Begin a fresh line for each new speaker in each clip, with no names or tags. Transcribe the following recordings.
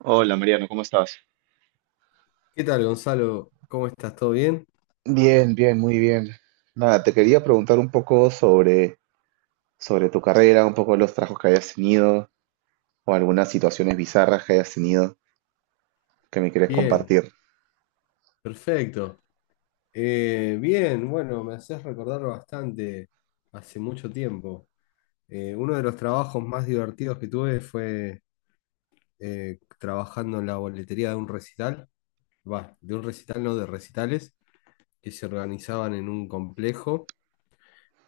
Hola Mariano, ¿cómo estás?
¿Qué tal, Gonzalo? ¿Cómo estás? ¿Todo bien?
Bien, nada, te quería preguntar algo sobre tu carrera, un poco los trabajos que hayas tenido o algunas situaciones bizarras que hayas tenido que me quieres
Bien,
compartir.
perfecto. Bien, bueno, me haces recordar bastante hace mucho tiempo. Uno de los trabajos más divertidos que tuve fue trabajando en la boletería de un recital, va, de un recital, no de recitales, que se organizaban en un complejo,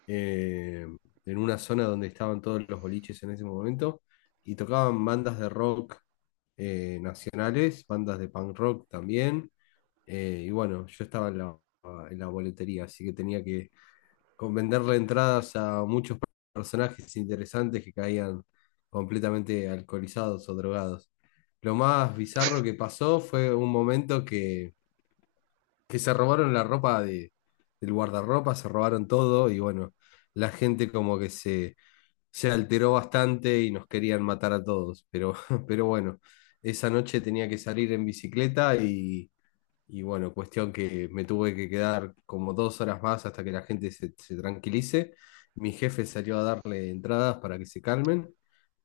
eh, en una zona donde estaban todos los boliches en ese momento, y tocaban bandas de rock nacionales, bandas de punk rock también. Y bueno, yo estaba en la boletería, así que tenía que venderle entradas a muchos personajes interesantes que caían completamente alcoholizados o drogados. Lo más bizarro que pasó fue un momento que se robaron la ropa del guardarropa, se robaron todo y bueno, la gente como que se alteró bastante y nos querían matar a todos, pero, pero bueno, esa noche tenía que salir en bicicleta y... Y bueno, cuestión que me tuve que quedar como dos horas más hasta que la gente se tranquilice. Mi jefe salió a darle entradas para que se calmen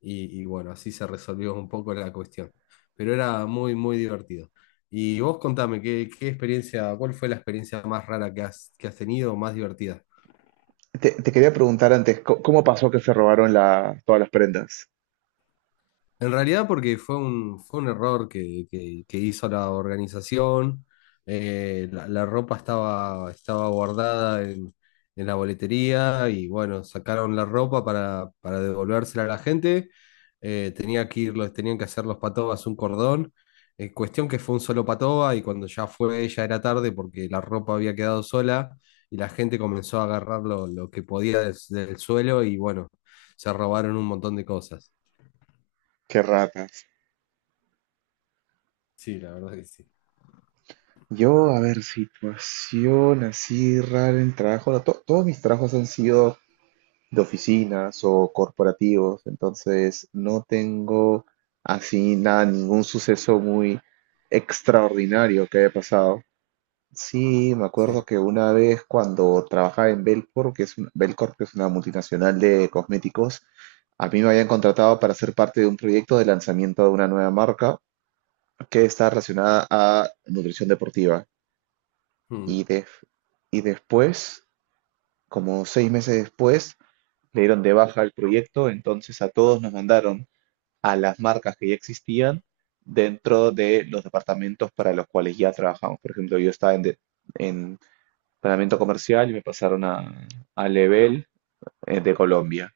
y bueno, así se resolvió un poco la cuestión. Pero era muy, muy divertido. Y vos contame, ¿qué experiencia, cuál fue la experiencia más rara que que has tenido o más divertida?
Te quería preguntar antes, ¿cómo pasó que se robaron todas las prendas?
En realidad porque fue fue un error que hizo la organización. La ropa estaba guardada en la boletería y bueno, sacaron la ropa para devolvérsela a la gente. Tenía que ir, tenían que hacer los patobas un cordón. Cuestión que fue un solo patoba y cuando ya fue ya era tarde porque la ropa había quedado sola y la gente comenzó a agarrar lo que podía del suelo y bueno, se robaron un montón de cosas.
Qué ratas.
Sí, la verdad que sí.
Yo, a ver, situación así rara en el trabajo. No, todos mis trabajos han sido de oficinas o corporativos, entonces no tengo así nada, ningún suceso muy extraordinario que haya pasado. Sí, me
Sí.
acuerdo que una vez cuando trabajaba en Belcorp, Belcorp, que es una multinacional de cosméticos, a mí me habían contratado para ser parte de un proyecto de lanzamiento de una nueva marca que está relacionada a nutrición deportiva.
Mm,
Y, de- y después, como 6 meses después, le dieron de baja el proyecto, entonces a todos nos mandaron a las marcas que ya existían dentro de los departamentos para los cuales ya trabajamos. Por ejemplo, yo estaba en planeamiento comercial y me pasaron a Level de Colombia,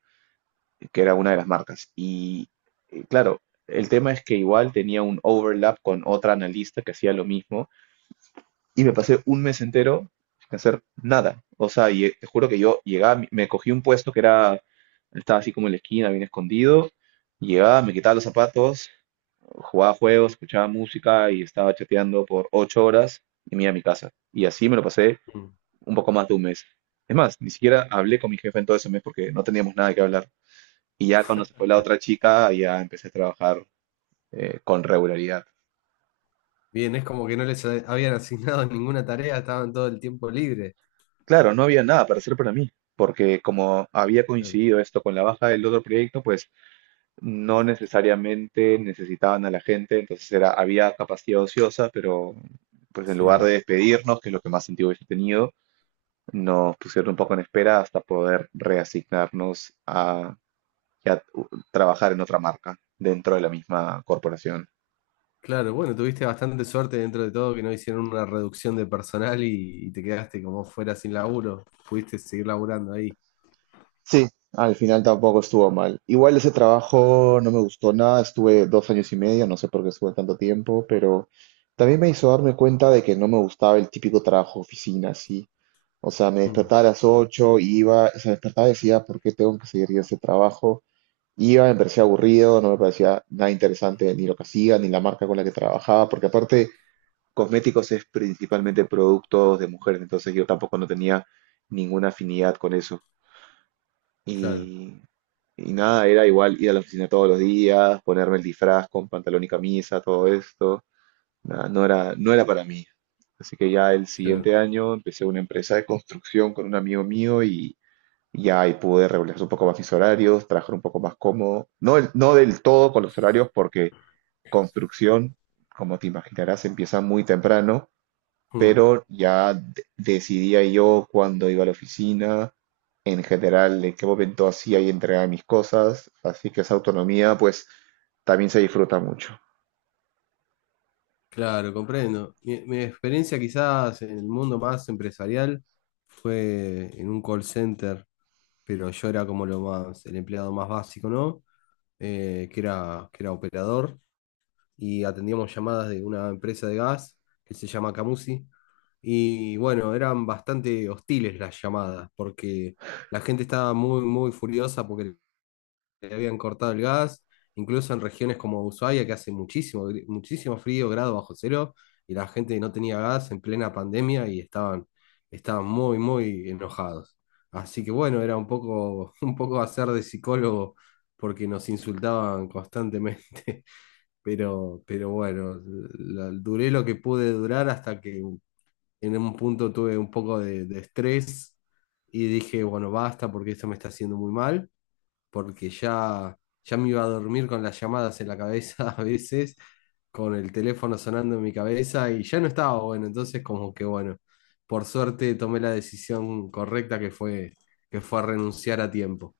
que era una de las marcas. Y claro, el tema es que igual tenía un overlap con otra analista que hacía lo mismo y me pasé un mes entero sin hacer nada. O sea, te juro que yo llegaba, me cogí un puesto que era, estaba así como en la esquina, bien escondido, llegaba, me quitaba los zapatos, jugaba juegos, escuchaba música y estaba chateando por 8 horas y me iba a mi casa. Y así me lo pasé
mm,
un poco más de un mes. Es más, ni siquiera hablé
mm.
con mi jefe en todo ese mes porque no teníamos nada que hablar. Y ya cuando se fue la otra chica, ya empecé a trabajar con regularidad.
Bien, es como que no les habían asignado ninguna tarea, estaban todo el tiempo libre.
Claro, no había nada para hacer para mí, porque como había
Claro.
coincidido esto con la baja del otro proyecto, pues no necesariamente necesitaban a la gente, entonces era, había capacidad ociosa, pero pues en lugar de
Sí.
despedirnos, que es lo que más sentido hubiese tenido, nos pusieron un poco en espera hasta poder reasignarnos a trabajar en otra marca dentro de la misma corporación.
Claro, bueno, tuviste bastante suerte dentro de todo que no hicieron una reducción de personal y te quedaste como fuera sin laburo. Pudiste seguir laburando ahí.
Sí, al final tampoco estuvo mal. Igual ese trabajo no me gustó nada, estuve 2 años y medio, no sé por qué estuve tanto tiempo, pero también me hizo darme cuenta de que no me gustaba el típico trabajo oficina, así. O sea, me
Mm.
despertaba a las 8, iba, se despertaba y decía, ¿por qué tengo que seguir yo ese trabajo? Iba, me parecía aburrido, no me parecía nada interesante ni lo que hacía, ni la marca con la que trabajaba, porque aparte cosméticos es principalmente productos de mujeres, entonces yo tampoco no tenía ninguna afinidad con eso.
Claro,
Y, y nada, era igual ir a la oficina todos los días, ponerme el disfraz con pantalón y camisa, todo esto. Nada, no era para mí. Así que ya el siguiente
claro.
año empecé una empresa de construcción con un amigo mío y ahí pude regular un poco más mis horarios, trabajar un poco más cómodo. No, no del todo con los horarios, porque construcción, como te imaginarás, empieza muy temprano,
Mm.
pero decidía yo cuándo iba a la oficina, en general, en qué momento hacía y entregaba mis cosas. Así que esa autonomía, pues, también se disfruta mucho.
Claro, comprendo. Mi experiencia quizás en el mundo más empresarial fue en un call center, pero yo era como lo más, el empleado más básico, ¿no? Que era operador, y atendíamos llamadas de una empresa de gas que se llama Camusi. Y bueno, eran bastante hostiles las llamadas, porque la gente estaba muy, muy furiosa porque le habían cortado el gas, incluso en regiones como Ushuaia, que hace muchísimo, muchísimo frío, grado bajo cero, y la gente no tenía gas en plena pandemia y estaban muy, muy enojados. Así que bueno, era un poco, un poco hacer de psicólogo porque nos insultaban constantemente, pero bueno, duré lo que pude durar hasta que en un punto tuve un poco de estrés y dije, bueno, basta porque esto me está haciendo muy mal porque ya, ya me iba a dormir con las llamadas en la cabeza a veces, con el teléfono sonando en mi cabeza y ya no estaba bueno, entonces como que bueno, por suerte tomé la decisión correcta que fue renunciar a tiempo.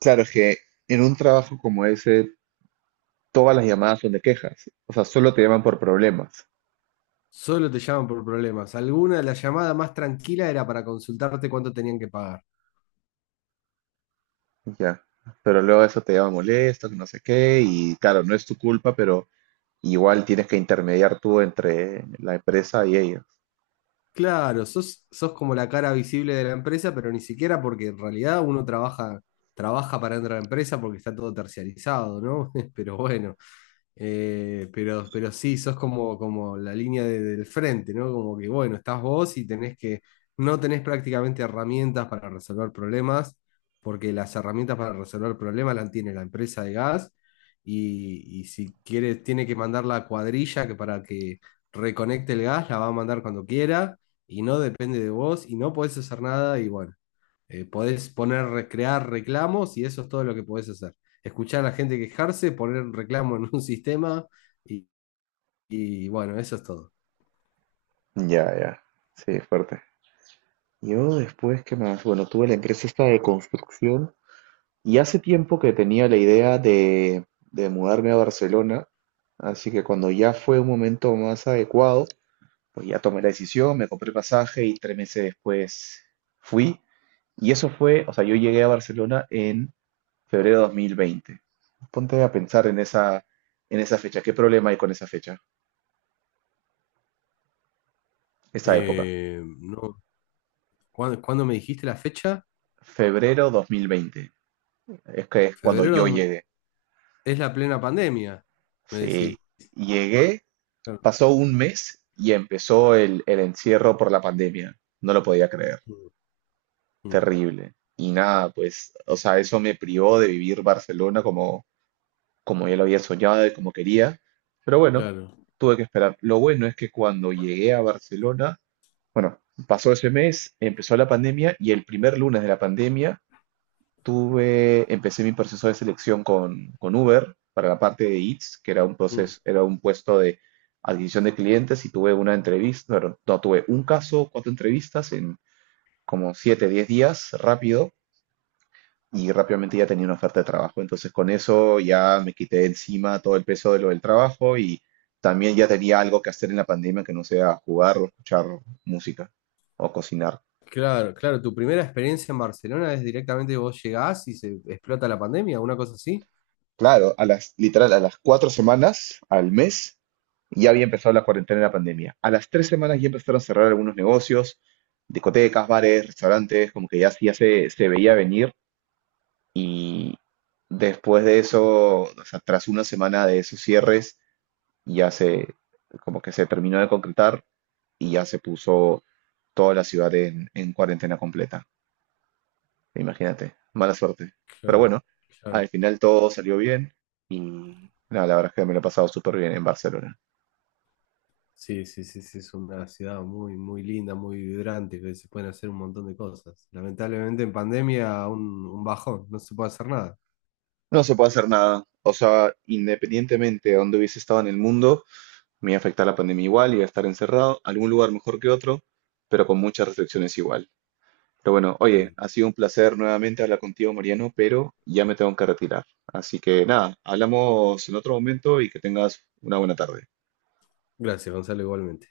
Claro, es que en un trabajo como ese, todas las llamadas son de quejas. O sea, solo te llaman por problemas.
Solo te llaman por problemas. Alguna de las llamadas más tranquila era para consultarte cuánto tenían que pagar.
Ya, pero luego eso te lleva molesto, que no sé qué, y claro, no es tu culpa, pero igual tienes que intermediar tú entre la empresa y ellos.
Claro, sos como la cara visible de la empresa, pero ni siquiera porque en realidad uno trabaja para entrar a la empresa porque está todo terciarizado, ¿no? Pero bueno. Pero sí, sos como, como la línea del frente, ¿no? Como que, bueno, estás vos y tenés que, no tenés prácticamente herramientas para resolver problemas, porque las herramientas para resolver problemas las tiene la empresa de gas y si quiere, tiene que mandar la cuadrilla que para que reconecte el gas, la va a mandar cuando quiera y no depende de vos y no podés hacer nada y bueno. Podés poner, recrear reclamos y eso es todo lo que podés hacer. Escuchar a la gente quejarse, poner un reclamo en un sistema y, y bueno, eso es todo.
Ya, ya, sí, fuerte. Yo después, ¿qué más? Bueno, tuve la empresa esta de construcción y hace tiempo que tenía la idea de mudarme a Barcelona, así que cuando ya fue un momento más adecuado, pues ya tomé la decisión, me compré pasaje y 3 meses después fui. Y eso fue, o sea, yo llegué a Barcelona en febrero 2020. Ponte a pensar en en esa fecha. ¿Qué problema hay con esa fecha? Esa época.
No, ¿cuándo me dijiste la fecha?
Febrero 2020. Es que es cuando
Febrero
yo
mil
llegué.
es la plena pandemia, me
Sí,
decís.
llegué,
Claro,
pasó un mes y empezó el encierro por la pandemia. No lo podía creer.
mm, mm,
Terrible. Y nada, pues, o sea, eso me privó de vivir Barcelona como, como yo lo había soñado y como quería. Pero bueno,
claro,
tuve que esperar. Lo bueno es que cuando llegué a Barcelona, bueno, pasó ese mes, empezó la pandemia y el primer lunes de la pandemia empecé mi proceso de selección con Uber para la parte de Eats, que era un
mm.
proceso, era un puesto de adquisición de clientes y tuve una entrevista, bueno, no, tuve un caso, 4 entrevistas en como 7, 10 días rápido y rápidamente ya tenía una oferta de trabajo. Entonces con eso ya me quité de encima todo el peso de lo del trabajo y también ya tenía algo que hacer en la pandemia que no sea jugar o escuchar música o cocinar.
Claro, claro, tu primera experiencia en Barcelona es directamente vos llegás y se explota la pandemia, una cosa así.
Claro, a las, literal, a las 4 semanas, al mes, ya había empezado la cuarentena y la pandemia. A las 3 semanas ya empezaron a cerrar algunos negocios, discotecas, bares, restaurantes, como que ya se veía venir. Y después de eso, o sea, tras una semana de esos cierres, ya se, como que se terminó de concretar y ya se puso toda la ciudad en cuarentena completa. Imagínate, mala suerte. Pero
Claro,
bueno,
claro.
al final todo salió bien y nada, la verdad es que me lo he pasado súper bien en Barcelona.
Sí, sí, sí, sí, es una ciudad muy, muy linda, muy vibrante, que se pueden hacer un montón de cosas. Lamentablemente en pandemia un bajón, no se puede hacer nada.
No se puede hacer nada. O sea, independientemente de dónde hubiese estado en el mundo, me iba a afectar la pandemia igual, iba a estar encerrado, algún lugar mejor que otro, pero con muchas restricciones igual. Pero bueno, oye,
Mm.
ha sido un placer nuevamente hablar contigo, Mariano, pero ya me tengo que retirar. Así que nada, hablamos en otro momento y que tengas una buena tarde.
Gracias, Gonzalo, igualmente.